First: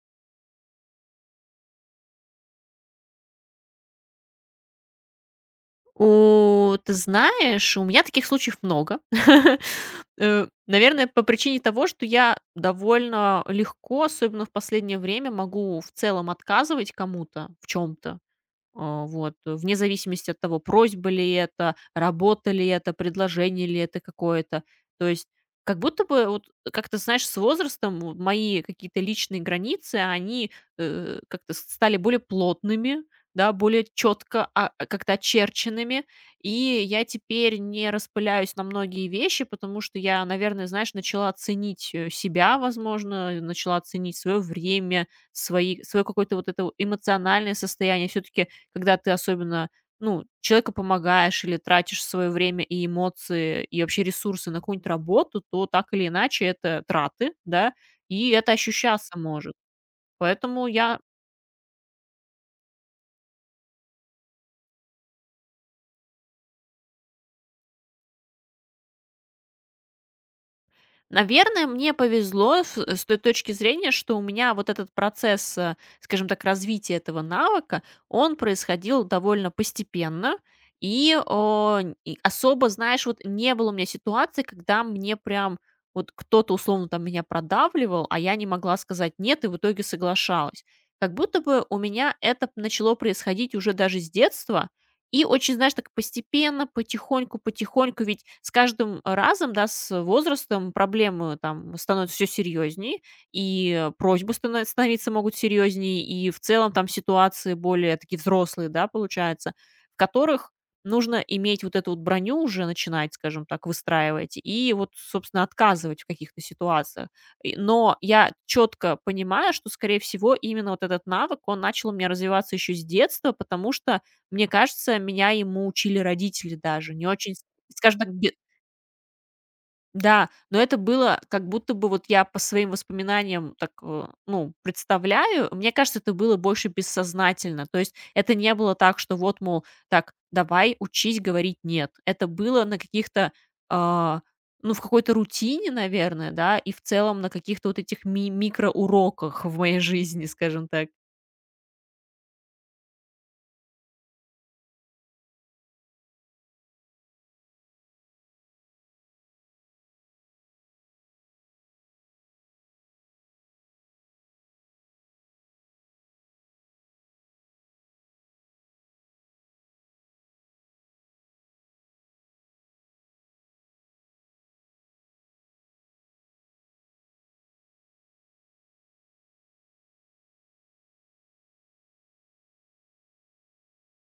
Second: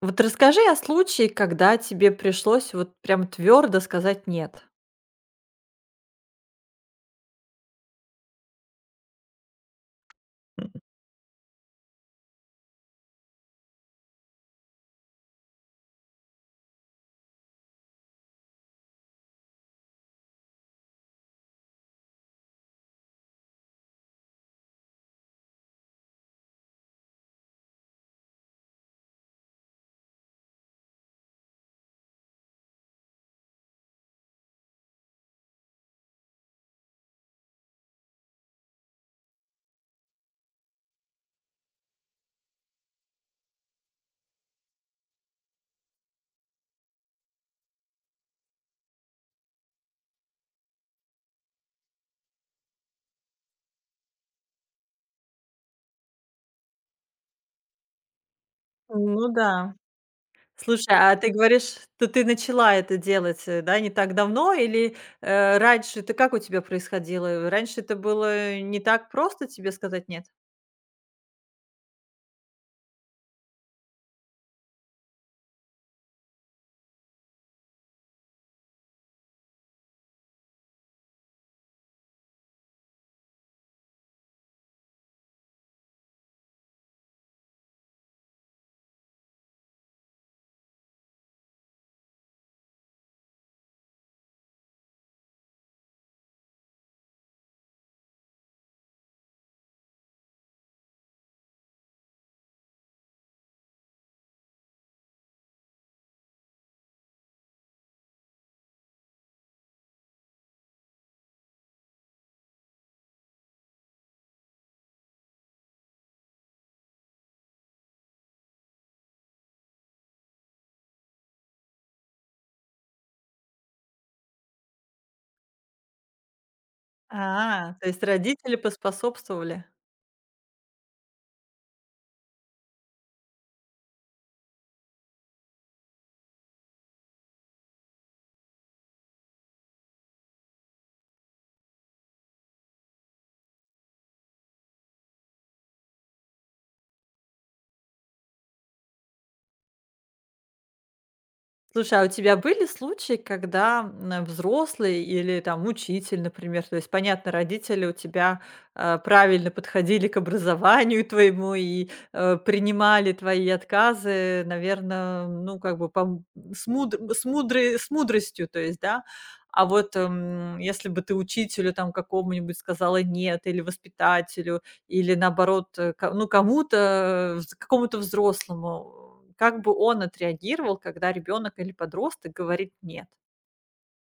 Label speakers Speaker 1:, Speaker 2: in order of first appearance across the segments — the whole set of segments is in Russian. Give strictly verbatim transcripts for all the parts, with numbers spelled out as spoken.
Speaker 1: Вот расскажи о случае, когда тебе пришлось вот прям твердо сказать "нет".
Speaker 2: У, ты знаешь, у меня таких случаев много. Э, наверное, по причине того, что я довольно легко, особенно в последнее время, могу в целом отказывать кому-то в чем то, а, вот, э, вне зависимости от того, просьба ли это, работа ли это, предложение ли это какое-то. То есть как будто бы, вот как-то, знаешь, с возрастом вот мои какие-то личные границы, они э, как-то с- стали более плотными, да, более четко а, а, как-то очерченными. И я теперь не распыляюсь на многие вещи, потому что я, наверное, знаешь, начала ценить э, себя, возможно, начала ценить свое время, свои, свое какое-то вот это вот эмоциональное состояние. Все-таки когда ты особенно, ну, человеку помогаешь или тратишь свое время и эмоции, и вообще ресурсы на какую-нибудь работу, то так или иначе это траты, да, и это ощущаться
Speaker 1: Ну
Speaker 2: может.
Speaker 1: да.
Speaker 2: Поэтому
Speaker 1: Слушай,
Speaker 2: я
Speaker 1: а ты говоришь, что ты начала это делать, э, да, не так давно или, э, раньше это как у тебя происходило? Раньше это было не так просто тебе сказать "нет"?
Speaker 2: Наверное, мне повезло с э, с той точки зрения, что у меня вот этот процесс, э, скажем так, развития этого навыка, он происходил довольно постепенно. И, о, н- и особо, знаешь, вот не было у меня ситуации, когда мне прям вот кто-то условно там меня продавливал, а я не могла сказать нет и в итоге соглашалась. Как будто бы у меня это начало происходить уже даже с детства, и очень, знаешь, так постепенно, потихоньку, потихоньку, ведь с каждым разом, да, с возрастом проблемы там становятся все серьезнее, и э, просьбы станов- становиться могут серьезнее, и в целом там ситуации более такие взрослые, да, получается, в которых нужно иметь вот эту вот броню уже начинать, скажем так, выстраивать, и вот, собственно, отказывать в каких-то ситуациях. И- Но я четко понимаю, что, скорее всего, именно вот этот навык, он начал у меня развиваться еще с детства, потому что мне кажется, меня ему учили родители даже. Не очень, с
Speaker 1: А. То
Speaker 2: скажем
Speaker 1: есть
Speaker 2: так, бе
Speaker 1: родители поспособствовали?
Speaker 2: да, но это было как будто бы вот я по своим воспоминаниям так, э, ну, представляю. Мне кажется, это было больше бессознательно. То есть это не было так, что вот, мол, так, давай учись говорить "нет". Это было на каких-то, а, ну, в какой-то рутине, наверное, да, и в целом на каких-то вот этих ми микроуроках в моей жизни, скажем так.
Speaker 1: Слушай, а у тебя были случаи, когда, м, э, взрослый или там учитель, например, то есть, понятно, родители у тебя, э, правильно подходили к образованию твоему и, э, принимали твои отказы, наверное, ну, как бы пом с муд с мудры с мудростью, то есть, да? А вот, м, если бы ты учителю там какому-нибудь сказала "нет" или воспитателю, или наоборот, э, ко ну, кому-то, э, вз какому-то взрослому, как бы он отреагировал, когда ребенок или подросток говорит "нет"?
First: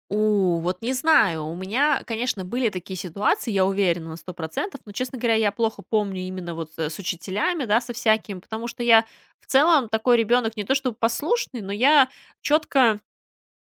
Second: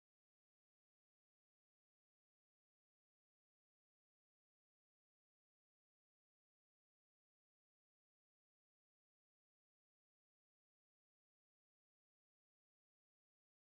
Speaker 2: У, вот не знаю. У меня, конечно, были такие ситуации, я уверена на сто процентов, но, честно говоря, я плохо помню именно вот э, с учителями, да, со всяким, потому что я в целом такой ребенок не то чтобы послушный, но я четко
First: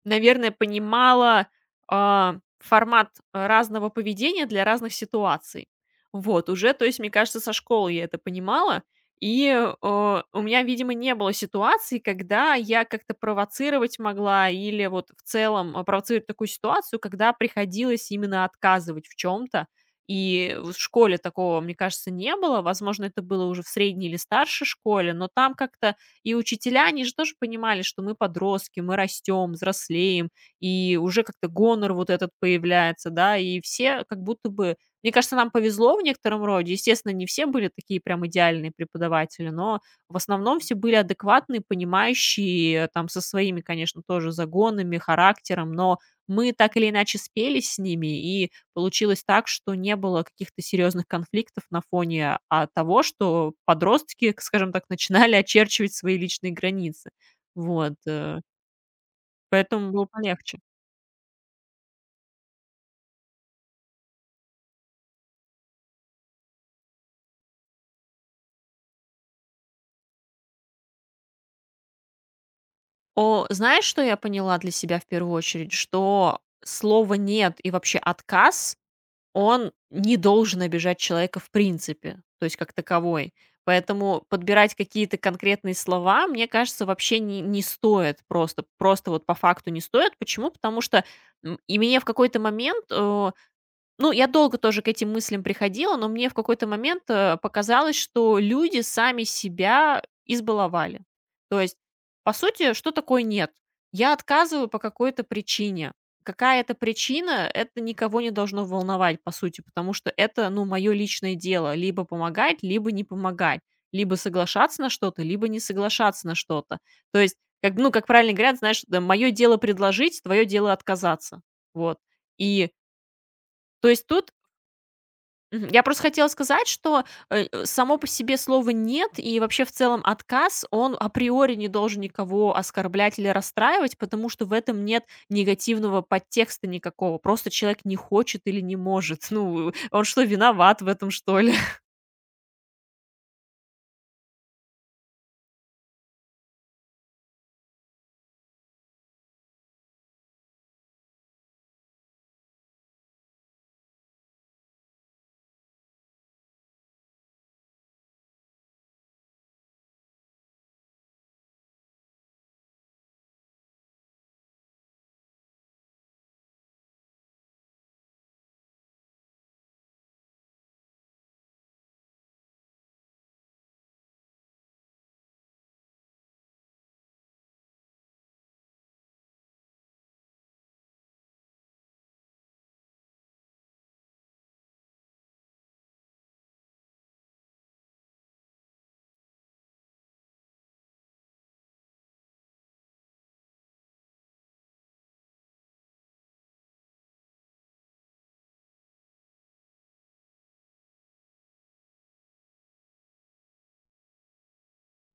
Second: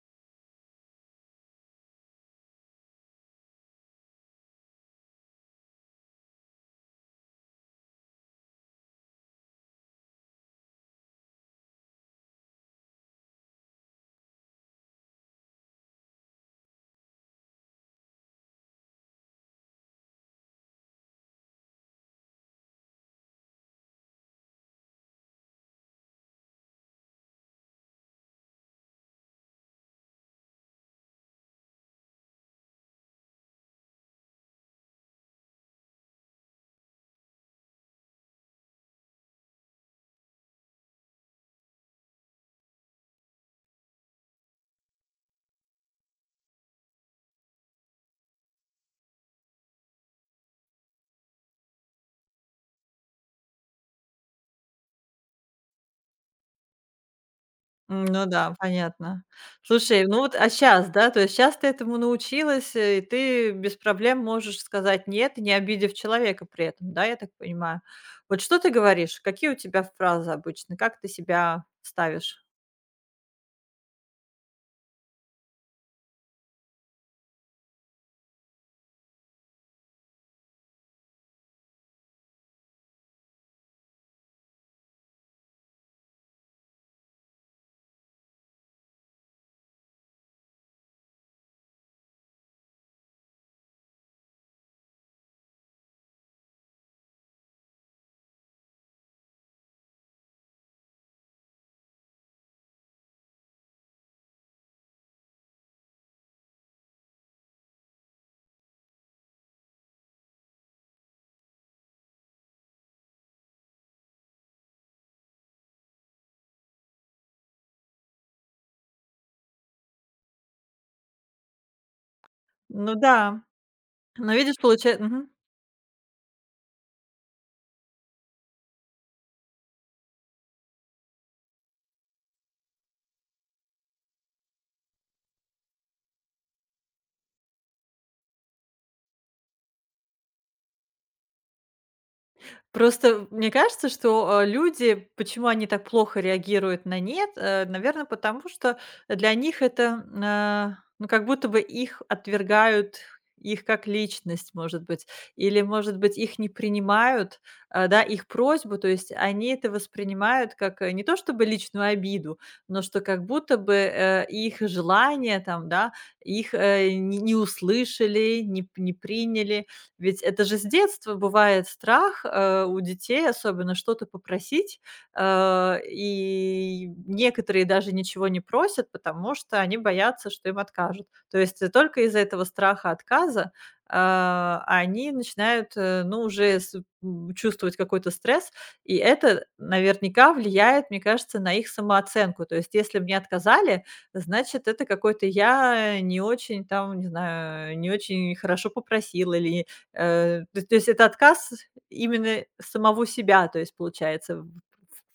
Speaker 2: наверное, понимала, а, формат, а, разного поведения для разных ситуаций. Вот, уже, то есть, мне кажется, со школы я это понимала. И, э, а, у меня, видимо, не было ситуации, когда я как-то провоцировать могла или вот в целом, а, провоцировать такую ситуацию, когда приходилось именно отказывать в чем то. И в школе такого, мне кажется, не было. Возможно, это было уже в средней или старшей школе, но там как-то и учителя, они же тоже понимали, что мы подростки, мы растем, взрослеем, и уже как-то гонор вот этот появляется, да, и все как будто бы. Мне кажется, нам повезло в некотором роде. Естественно, не все были такие прям идеальные преподаватели, но в основном все были адекватные, понимающие, э, там, со своими, конечно, тоже загонами, характером, но мы так или иначе спелись с ними, и получилось так, что не было каких-то серьезных конфликтов на фоне, а, того, что подростки, к скажем так, начинали очерчивать свои личные границы. Вот,
Speaker 1: М, ну
Speaker 2: э,
Speaker 1: да, понятно.
Speaker 2: поэтому было
Speaker 1: Слушай, ну вот, а
Speaker 2: полегче.
Speaker 1: сейчас, да, то есть сейчас ты этому научилась, э, и ты без проблем можешь сказать "нет", не обидев человека при этом, да, я так понимаю? Вот что ты говоришь? Какие у тебя фразы обычно? Как ты себя ставишь?
Speaker 2: О, знаешь, что я поняла для себя в первую очередь? Что слово "нет" и вообще отказ. Он не должен обижать человека в принципе, то есть как таковой. Поэтому подбирать какие-то конкретные слова, мне кажется, вообще не, не стоит просто. Просто вот по факту не стоит. Почему? Потому что м, и мне в какой-то момент э, ну, я долго тоже к этим мыслям приходила, но мне в какой-то момент, э, показалось, что люди сами себя избаловали. То есть, по сути, что такое "нет"? Я отказываю по какой-то причине. Какая это причина, это никого не должно волновать, по сути, потому что это, ну, мое личное дело: либо помогать, либо не помогать, либо соглашаться на что-то, либо не соглашаться на что-то. То есть, как, ну, как правильно говорят, знаешь, да: "Мое дело предложить, твое дело отказаться". Вот. И,
Speaker 1: Ну да,
Speaker 2: то есть, тут
Speaker 1: но видишь, получается.
Speaker 2: Мгм. Я просто хотела сказать, что, э, э, само по себе слова "нет" и вообще в целом отказ, он априори не должен никого оскорблять или расстраивать, потому что в этом нет негативного подтекста никакого. Просто человек не хочет или не может. Ну, он что, виноват в этом, что ли?
Speaker 1: Просто мне кажется, что, э, люди, почему они так плохо реагируют на "нет", наверное, потому что для них это, м, а, ну, как будто бы их отвергают, их как личность, может быть, или, может быть, их не принимают, а, да, их просьбу. То есть они это воспринимают как, э, не то чтобы личную обиду, но что как будто бы, э, их желание там, да, их, э, не не услышали, не не приняли. Ведь это же с детства бывает страх, э, у детей особенно что-то попросить, э, и некоторые даже ничего не просят, потому что они боятся, что им откажут. То есть э, только из-за этого страха отказа, а, они начинают, э, ну, уже с м, чувствовать какой-то стресс, и это наверняка влияет, мне кажется, на их самооценку. То есть если мне отказали, значит, это какой-то я не очень там, не знаю, не очень хорошо попросила или Э, то то есть это отказ именно самого себя, то есть получается в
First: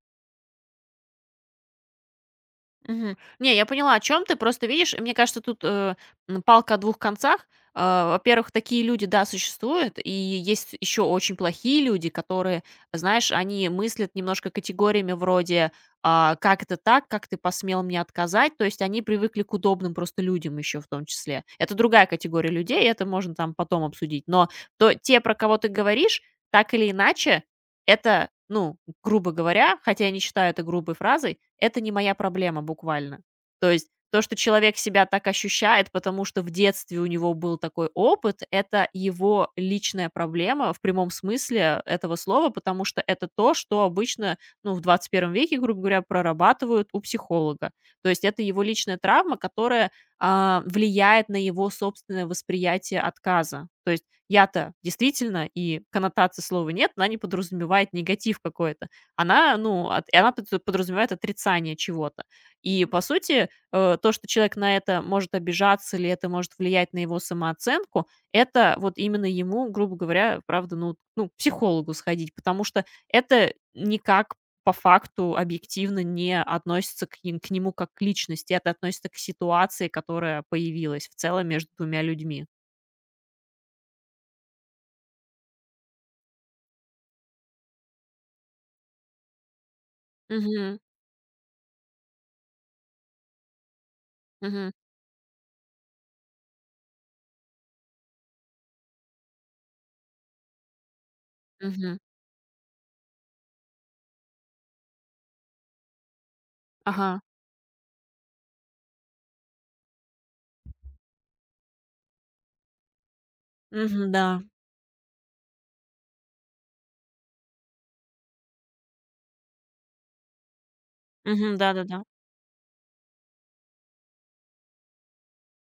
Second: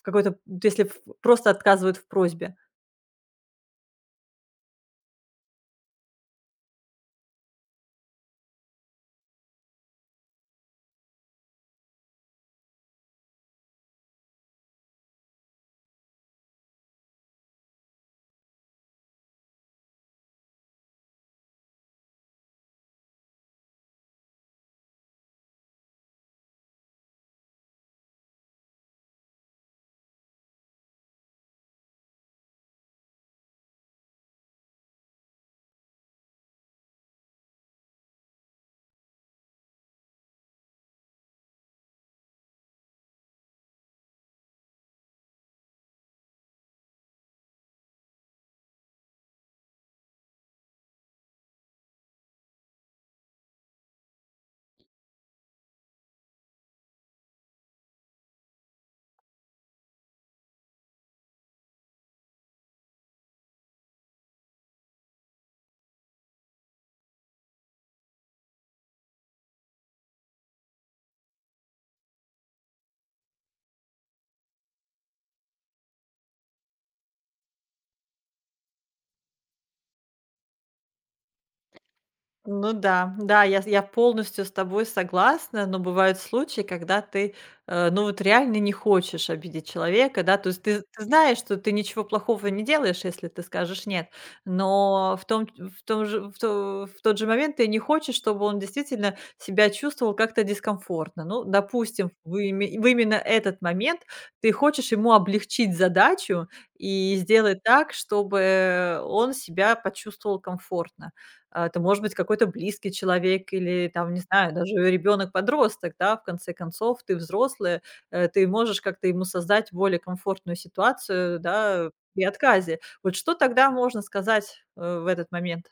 Speaker 1: в какой-то, если ф просто отказывают в просьбе.
Speaker 2: Мгм. Не, я поняла, о чем ты. Просто видишь, мне кажется, тут, э, м, палка о двух концах. А, во-первых, такие люди, да, существуют, и есть еще очень плохие люди, которые, знаешь, они мыслят немножко категориями вроде: "А, как это так? Как ты посмел мне отказать?" То есть они привыкли к удобным просто людям еще в том числе. Это другая категория людей, это можно там потом обсудить. Но то те, про кого ты говоришь, так или иначе, это, ну грубо говоря, хотя я не считаю это грубой фразой, это не моя проблема буквально. То есть то, что человек себя так ощущает, потому что в детстве у него был такой опыт, это его личная проблема в прямом смысле этого слова, потому что это то, что обычно, ну, в двадцать первом веке, грубо говоря, прорабатывают у психолога. То есть это его личная травма, которая а, влияет на его собственное восприятие отказа. То есть я-то действительно, и коннотации слова нет, она не подразумевает негатив какой-то. Она, ну, от и она под подразумевает отрицание чего-то. И, по сути, э, то, что человек на это может обижаться или это может влиять на его самооценку, это вот именно ему, грубо говоря, правда, ну ну, к психологу сходить, потому что это никак по факту объективно не относится к ним к нему как к личности. Это относится к ситуации, которая появилась в целом между двумя людьми.
Speaker 1: Ну да, да, я с я полностью с тобой согласна, но бывают случаи, когда ты, э, ну, вот реально не хочешь обидеть человека, да. То есть
Speaker 2: Угу,
Speaker 1: ты ты знаешь, что ты ничего плохого не делаешь, если ты скажешь "нет",
Speaker 2: угу.
Speaker 1: но в том в том же в то в тот же момент ты не хочешь, чтобы он действительно себя чувствовал как-то дискомфортно. Ну,
Speaker 2: Мгм.
Speaker 1: допустим, в име в именно этот момент ты хочешь ему облегчить задачу и
Speaker 2: Ага.
Speaker 1: сделать так, чтобы он себя почувствовал комфортно. А, это может быть какой-то близкий человек или
Speaker 2: Мгм,
Speaker 1: там, не
Speaker 2: да.
Speaker 1: знаю, даже ребенок-подросток, да, в конце концов, ты взрослый, э, ты можешь как-то ему создать более комфортную ситуацию,
Speaker 2: Мгм,
Speaker 1: да,
Speaker 2: да-да-да.
Speaker 1: при отказе. Вот что тогда можно сказать, э, в этот момент?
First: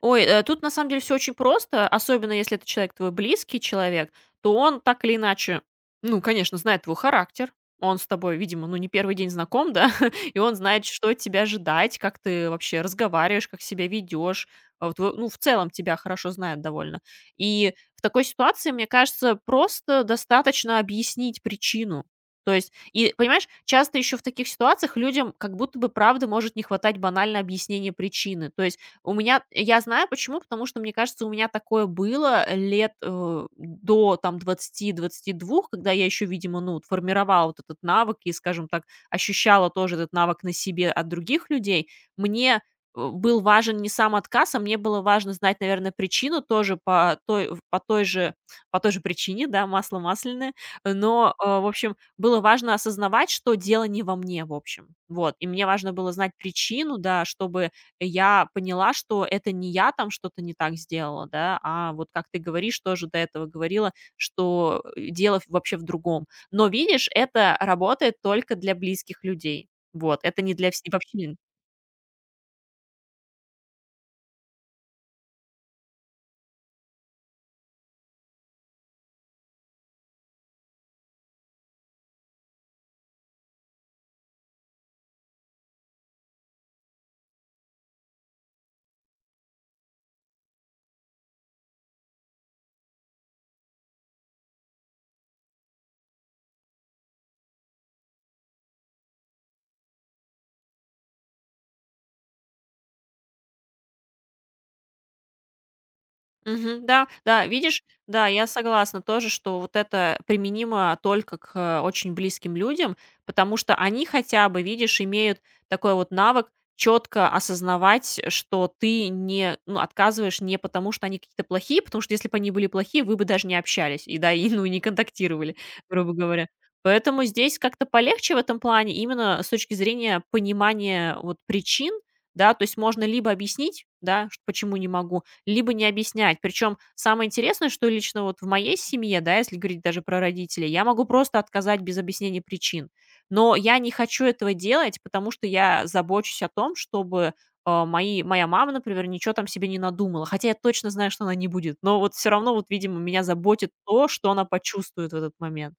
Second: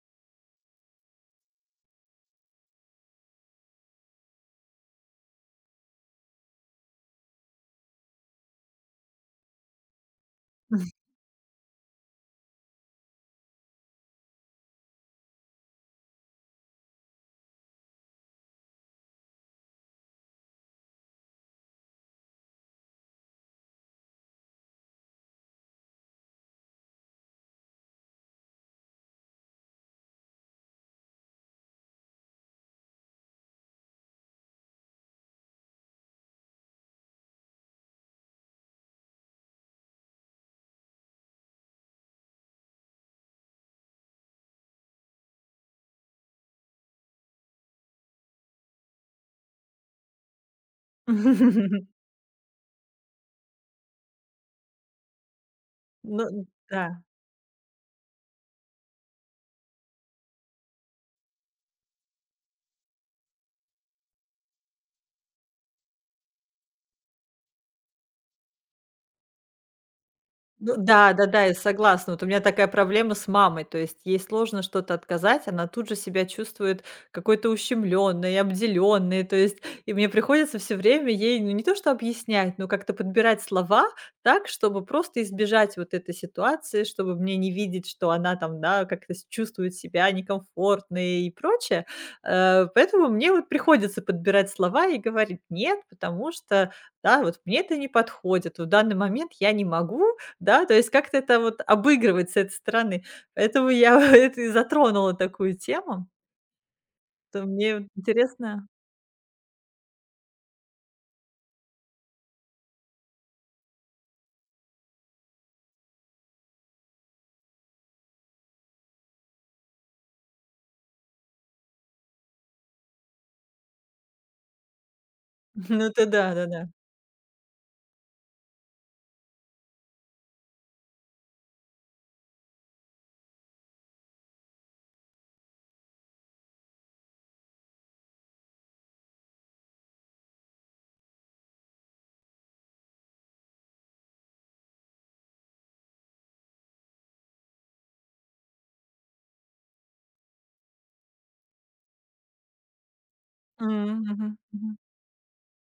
Speaker 2: Ой, э, тут на самом деле все очень просто, особенно если это человек твой близкий человек, то он так или иначе, ну, конечно, знает твой характер. Он с тобой, видимо, ну, не первый день знаком, да, и он знает, что от тебя ожидать, как ты вообще разговариваешь, как себя ведешь. А вот вы ну, в целом тебя хорошо знает довольно. И в такой ситуации, мне кажется, просто достаточно объяснить причину. То есть и, понимаешь, часто еще в таких ситуациях людям как будто бы правда может не хватать банально объяснения причины. То есть у меня я знаю почему, потому что, мне кажется, у меня такое было лет, э, до там двадцати-двадцати двух, когда я еще, видимо, ну, вот формировала вот этот навык и, скажем так, ощущала тоже этот навык на себе от других людей. Мне, э, был важен не сам отказ, а мне было важно знать, наверное, причину тоже по той по той же по той же причине, да, масло масляное. Но, э, в общем, было важно осознавать, что дело не во мне, в общем. Вот. И мне важно было знать
Speaker 1: Ну да.
Speaker 2: причину, да, чтобы я поняла, что это не я там что-то не так сделала, да, а вот как ты говоришь, тоже до этого говорила, что э, дело в- вообще в другом. Но видишь, это работает только для близких людей. Вот, это не для
Speaker 1: Ну
Speaker 2: всех,
Speaker 1: да,
Speaker 2: вообще.
Speaker 1: да-да, я согласна. Вот у меня такая проблема с мамой. То есть ей сложно что-то отказать, она тут же себя чувствует какой-то ущемленной, обделенной. То есть, и мне приходится все время ей, ну, не то что объяснять, но как-то подбирать слова так, чтобы просто избежать вот этой ситуации, чтобы мне не видеть, что она там, да, как-то с- чувствует себя некомфортной и прочее. Э, Поэтому мне вот приходится подбирать слова и говорить нет, потому что, да, вот мне это не подходит. В данный момент я не могу, да, то есть как-то это вот обыгрывать с этой стороны. Поэтому я это и затронула такую тему.
Speaker 2: Мгм. Да,
Speaker 1: То
Speaker 2: да,
Speaker 1: мне
Speaker 2: видишь,
Speaker 1: вот
Speaker 2: да, я
Speaker 1: интересно.
Speaker 2: согласна тоже, что вот это применимо только к э, очень близким людям, потому что они хотя бы, видишь, имеют такой вот навык четко осознавать, что ты не, ну, отказываешь не потому, что они какие-то плохие, потому что если бы они были плохие, вы бы даже не общались и да, и ну, и не контактировали,
Speaker 1: Ну, это
Speaker 2: грубо
Speaker 1: да,
Speaker 2: говоря.
Speaker 1: да-да.
Speaker 2: Поэтому здесь как-то полегче в этом плане именно с точки зрения понимания вот причин, да, то есть можно либо объяснить, да, ш- почему не могу, либо не объяснять. Причем самое интересное, что лично вот в моей семье, да, если говорить даже про родителей, я могу просто отказать без объяснения причин. Но я не хочу этого делать, потому что я забочусь о том, чтобы а, мои, моя мама, например, ничего там себе не надумала. Хотя я точно знаю, что она не будет. Но вот все равно, вот, видимо, меня
Speaker 1: М,
Speaker 2: заботит то, что
Speaker 1: мгм,
Speaker 2: она
Speaker 1: мгм.
Speaker 2: почувствует в этот момент.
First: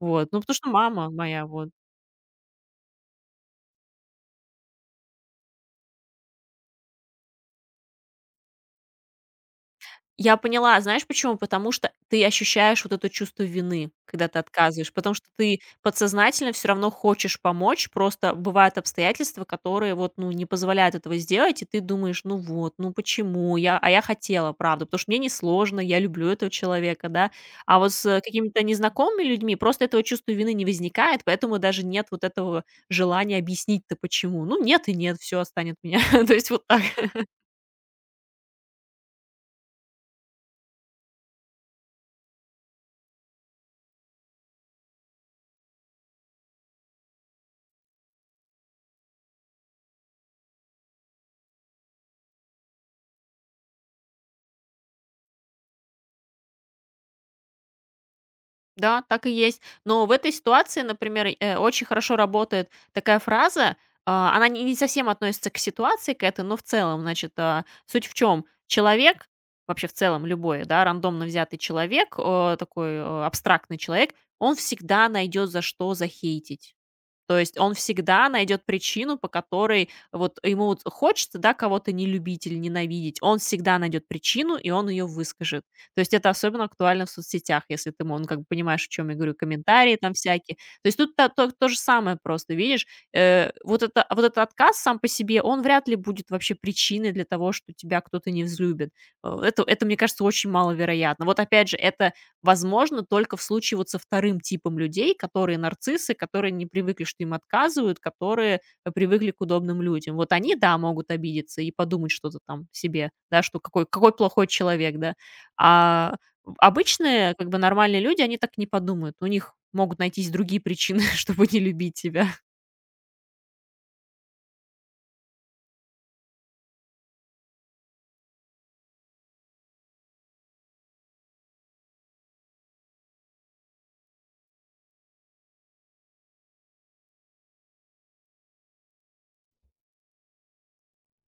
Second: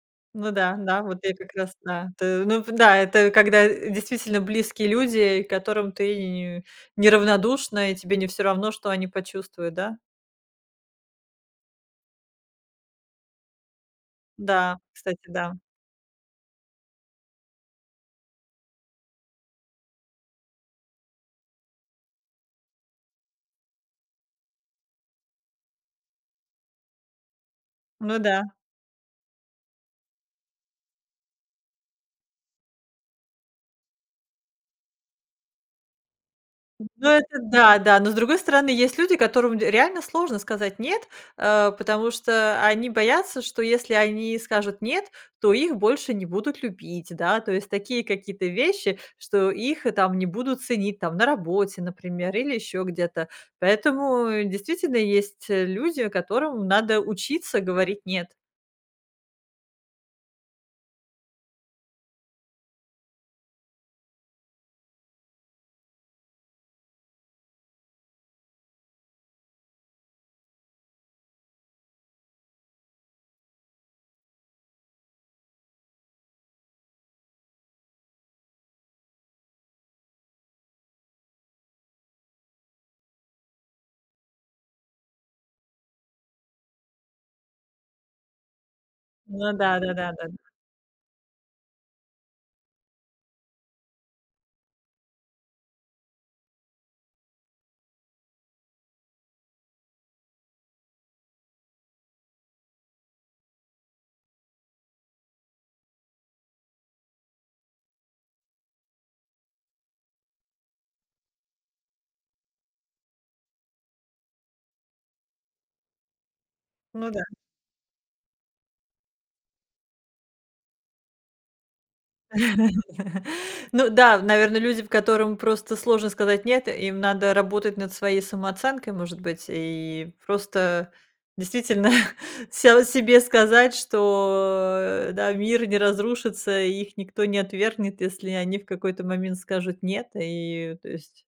Speaker 2: Вот. Ну,
Speaker 1: Ну
Speaker 2: потому что
Speaker 1: да, да,
Speaker 2: мама
Speaker 1: вот я
Speaker 2: моя,
Speaker 1: как
Speaker 2: вот.
Speaker 1: раз, да. Т ну да, это когда действительно близкие люди, к которым ты не неравнодушна, и тебе не все равно, что они почувствуют, да?
Speaker 2: Я поняла, а знаешь почему? Потому что ты ощущаешь вот это чувство вины, когда ты
Speaker 1: Да,
Speaker 2: отказываешь, потому
Speaker 1: кстати,
Speaker 2: что
Speaker 1: да.
Speaker 2: ты подсознательно все равно хочешь помочь, просто бывают обстоятельства, которые вот, ну, не позволяют этого сделать, и ты думаешь: "Ну вот, ну почему я? А я хотела, правда, потому что мне несложно, я люблю этого человека", да. А вот с
Speaker 1: Ну
Speaker 2: э,
Speaker 1: да.
Speaker 2: какими-то незнакомыми людьми просто этого чувства вины не возникает, поэтому даже нет вот этого желания объяснить-то почему. Ну, нет и нет, все останет меня. То есть вот так.
Speaker 1: Ну, это да, да. Но, с другой стороны, есть люди, которым д реально сложно сказать "нет", э, потому что они боятся, что если они скажут "нет", то их больше не будут любить, да. То есть такие какие-то вещи, что их, э, там не будут ценить, там, на работе, например, или еще где-то. Поэтому, э, действительно есть, э, люди, которым надо учиться говорить "нет".
Speaker 2: Да, так и есть. Но в этой ситуации, например, э, очень хорошо работает такая фраза, а, она не не совсем относится к ситуации к этой, но в целом, значит, а, суть в чем? Человек, вообще в целом любой, да, рандомно взятый человек, э, такой, э, абстрактный человек, он всегда найдет за что захейтить. То есть он всегда найдет причину, по которой вот ему вот хочется, да, кого-то не любить или ненавидеть. Он всегда найдет причину, и он ее выскажет. То есть это особенно актуально в соцсетях, если ты, мо- ну, как бы понимаешь, о чем я говорю,
Speaker 1: Ну да,
Speaker 2: комментарии там
Speaker 1: да-да-да.
Speaker 2: всякие. То есть тут та- то, то же самое просто, видишь, э, вот, это, вот этот отказ сам по себе, он вряд ли будет вообще причиной для того, что тебя кто-то не взлюбит. Э, Это, это мне кажется, очень маловероятно. Вот опять же, это возможно только в случае вот со вторым типом людей, которые нарциссы, которые не привыкли, что им отказывают, которые, э, привыкли к удобным людям. Вот они, да, могут обидеться и подумать что-то там себе, да, что какой какой плохой человек, да. А
Speaker 1: Ну
Speaker 2: обычные, как бы нормальные люди, они так не подумают. У них могут найтись другие причины, чтобы не любить тебя.
Speaker 1: Ну да, наверное, люди, которым просто сложно сказать "нет", им надо работать над своей самооценкой, может быть, и просто действительно се себе сказать, что, э, да, мир не разрушится, и их никто не отвергнет, если они в какой-то момент скажут "нет". И, то есть,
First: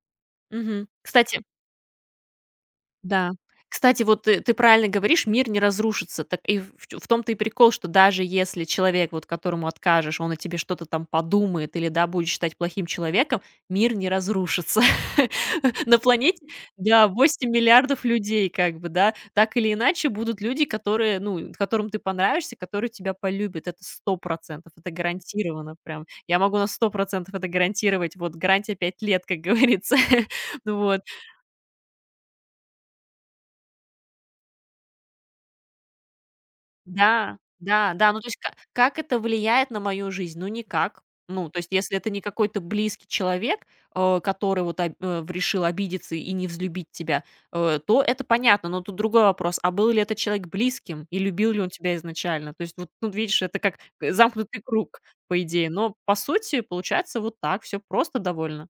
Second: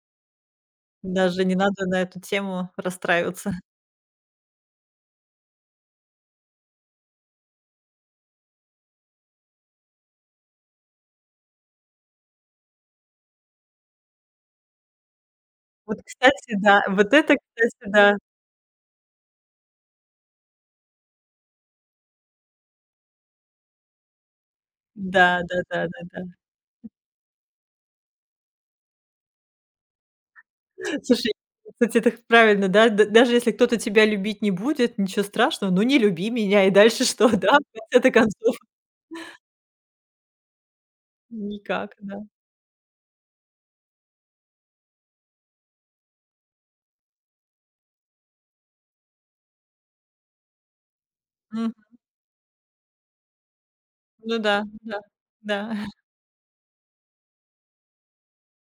Speaker 2: Мгм. Кстати.
Speaker 1: даже не надо на эту тему
Speaker 2: Да.
Speaker 1: расстраиваться.
Speaker 2: Кстати, вот ты ты правильно говоришь, мир не разрушится. Так и в чё- в том-то и прикол, что даже если человек, вот которому откажешь, он о тебе что-то там подумает или, да, будет считать плохим человеком, мир не разрушится.
Speaker 1: Вот,
Speaker 2: На планете,
Speaker 1: кстати, да,
Speaker 2: да,
Speaker 1: вот это,
Speaker 2: восемь
Speaker 1: кстати,
Speaker 2: миллиардов
Speaker 1: да.
Speaker 2: людей, как бы, да. Так или иначе будут люди, которые, ну, которым ты понравишься, которые тебя полюбят. Это сто процентов, это
Speaker 1: Да,
Speaker 2: гарантированно прям.
Speaker 1: да-да-да-да.
Speaker 2: Я могу на сто процентов это гарантировать. Вот гарантия пять лет, как говорится. Вот.
Speaker 1: Слушай, кстати, это правильно, да? Д даже если кто-то тебя любить не будет, ничего страшного. Ну, не люби меня, и дальше что,
Speaker 2: Да,
Speaker 1: да? В
Speaker 2: да,
Speaker 1: конце-то
Speaker 2: да. Ну, то есть ка
Speaker 1: концов
Speaker 2: как это влияет на мою жизнь? Ну, никак. Ну, то есть
Speaker 1: никак,
Speaker 2: если это
Speaker 1: да.
Speaker 2: не какой-то близкий человек, э, который вот об э, в- решил обидеться и не взлюбить тебя, э, то это понятно. Но тут другой вопрос: а был ли этот человек близким и любил ли он
Speaker 1: Мгм.
Speaker 2: тебя изначально? То есть вот тут, видишь, это как, э,
Speaker 1: Ну
Speaker 2: замкнутый
Speaker 1: да, да,
Speaker 2: круг, по идее.
Speaker 1: да,
Speaker 2: Но по сути получается вот так, все просто довольно.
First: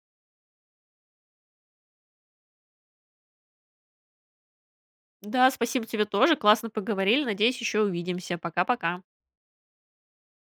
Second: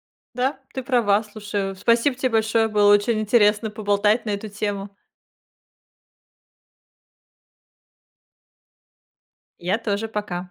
Speaker 1: да, ты права. Слушай, спасибо тебе большое, было очень интересно поболтать на эту тему.
Speaker 2: Да, спасибо тебе тоже, классно поговорили. Надеюсь, еще увидимся. Пока-пока.
Speaker 1: Я тоже, пока.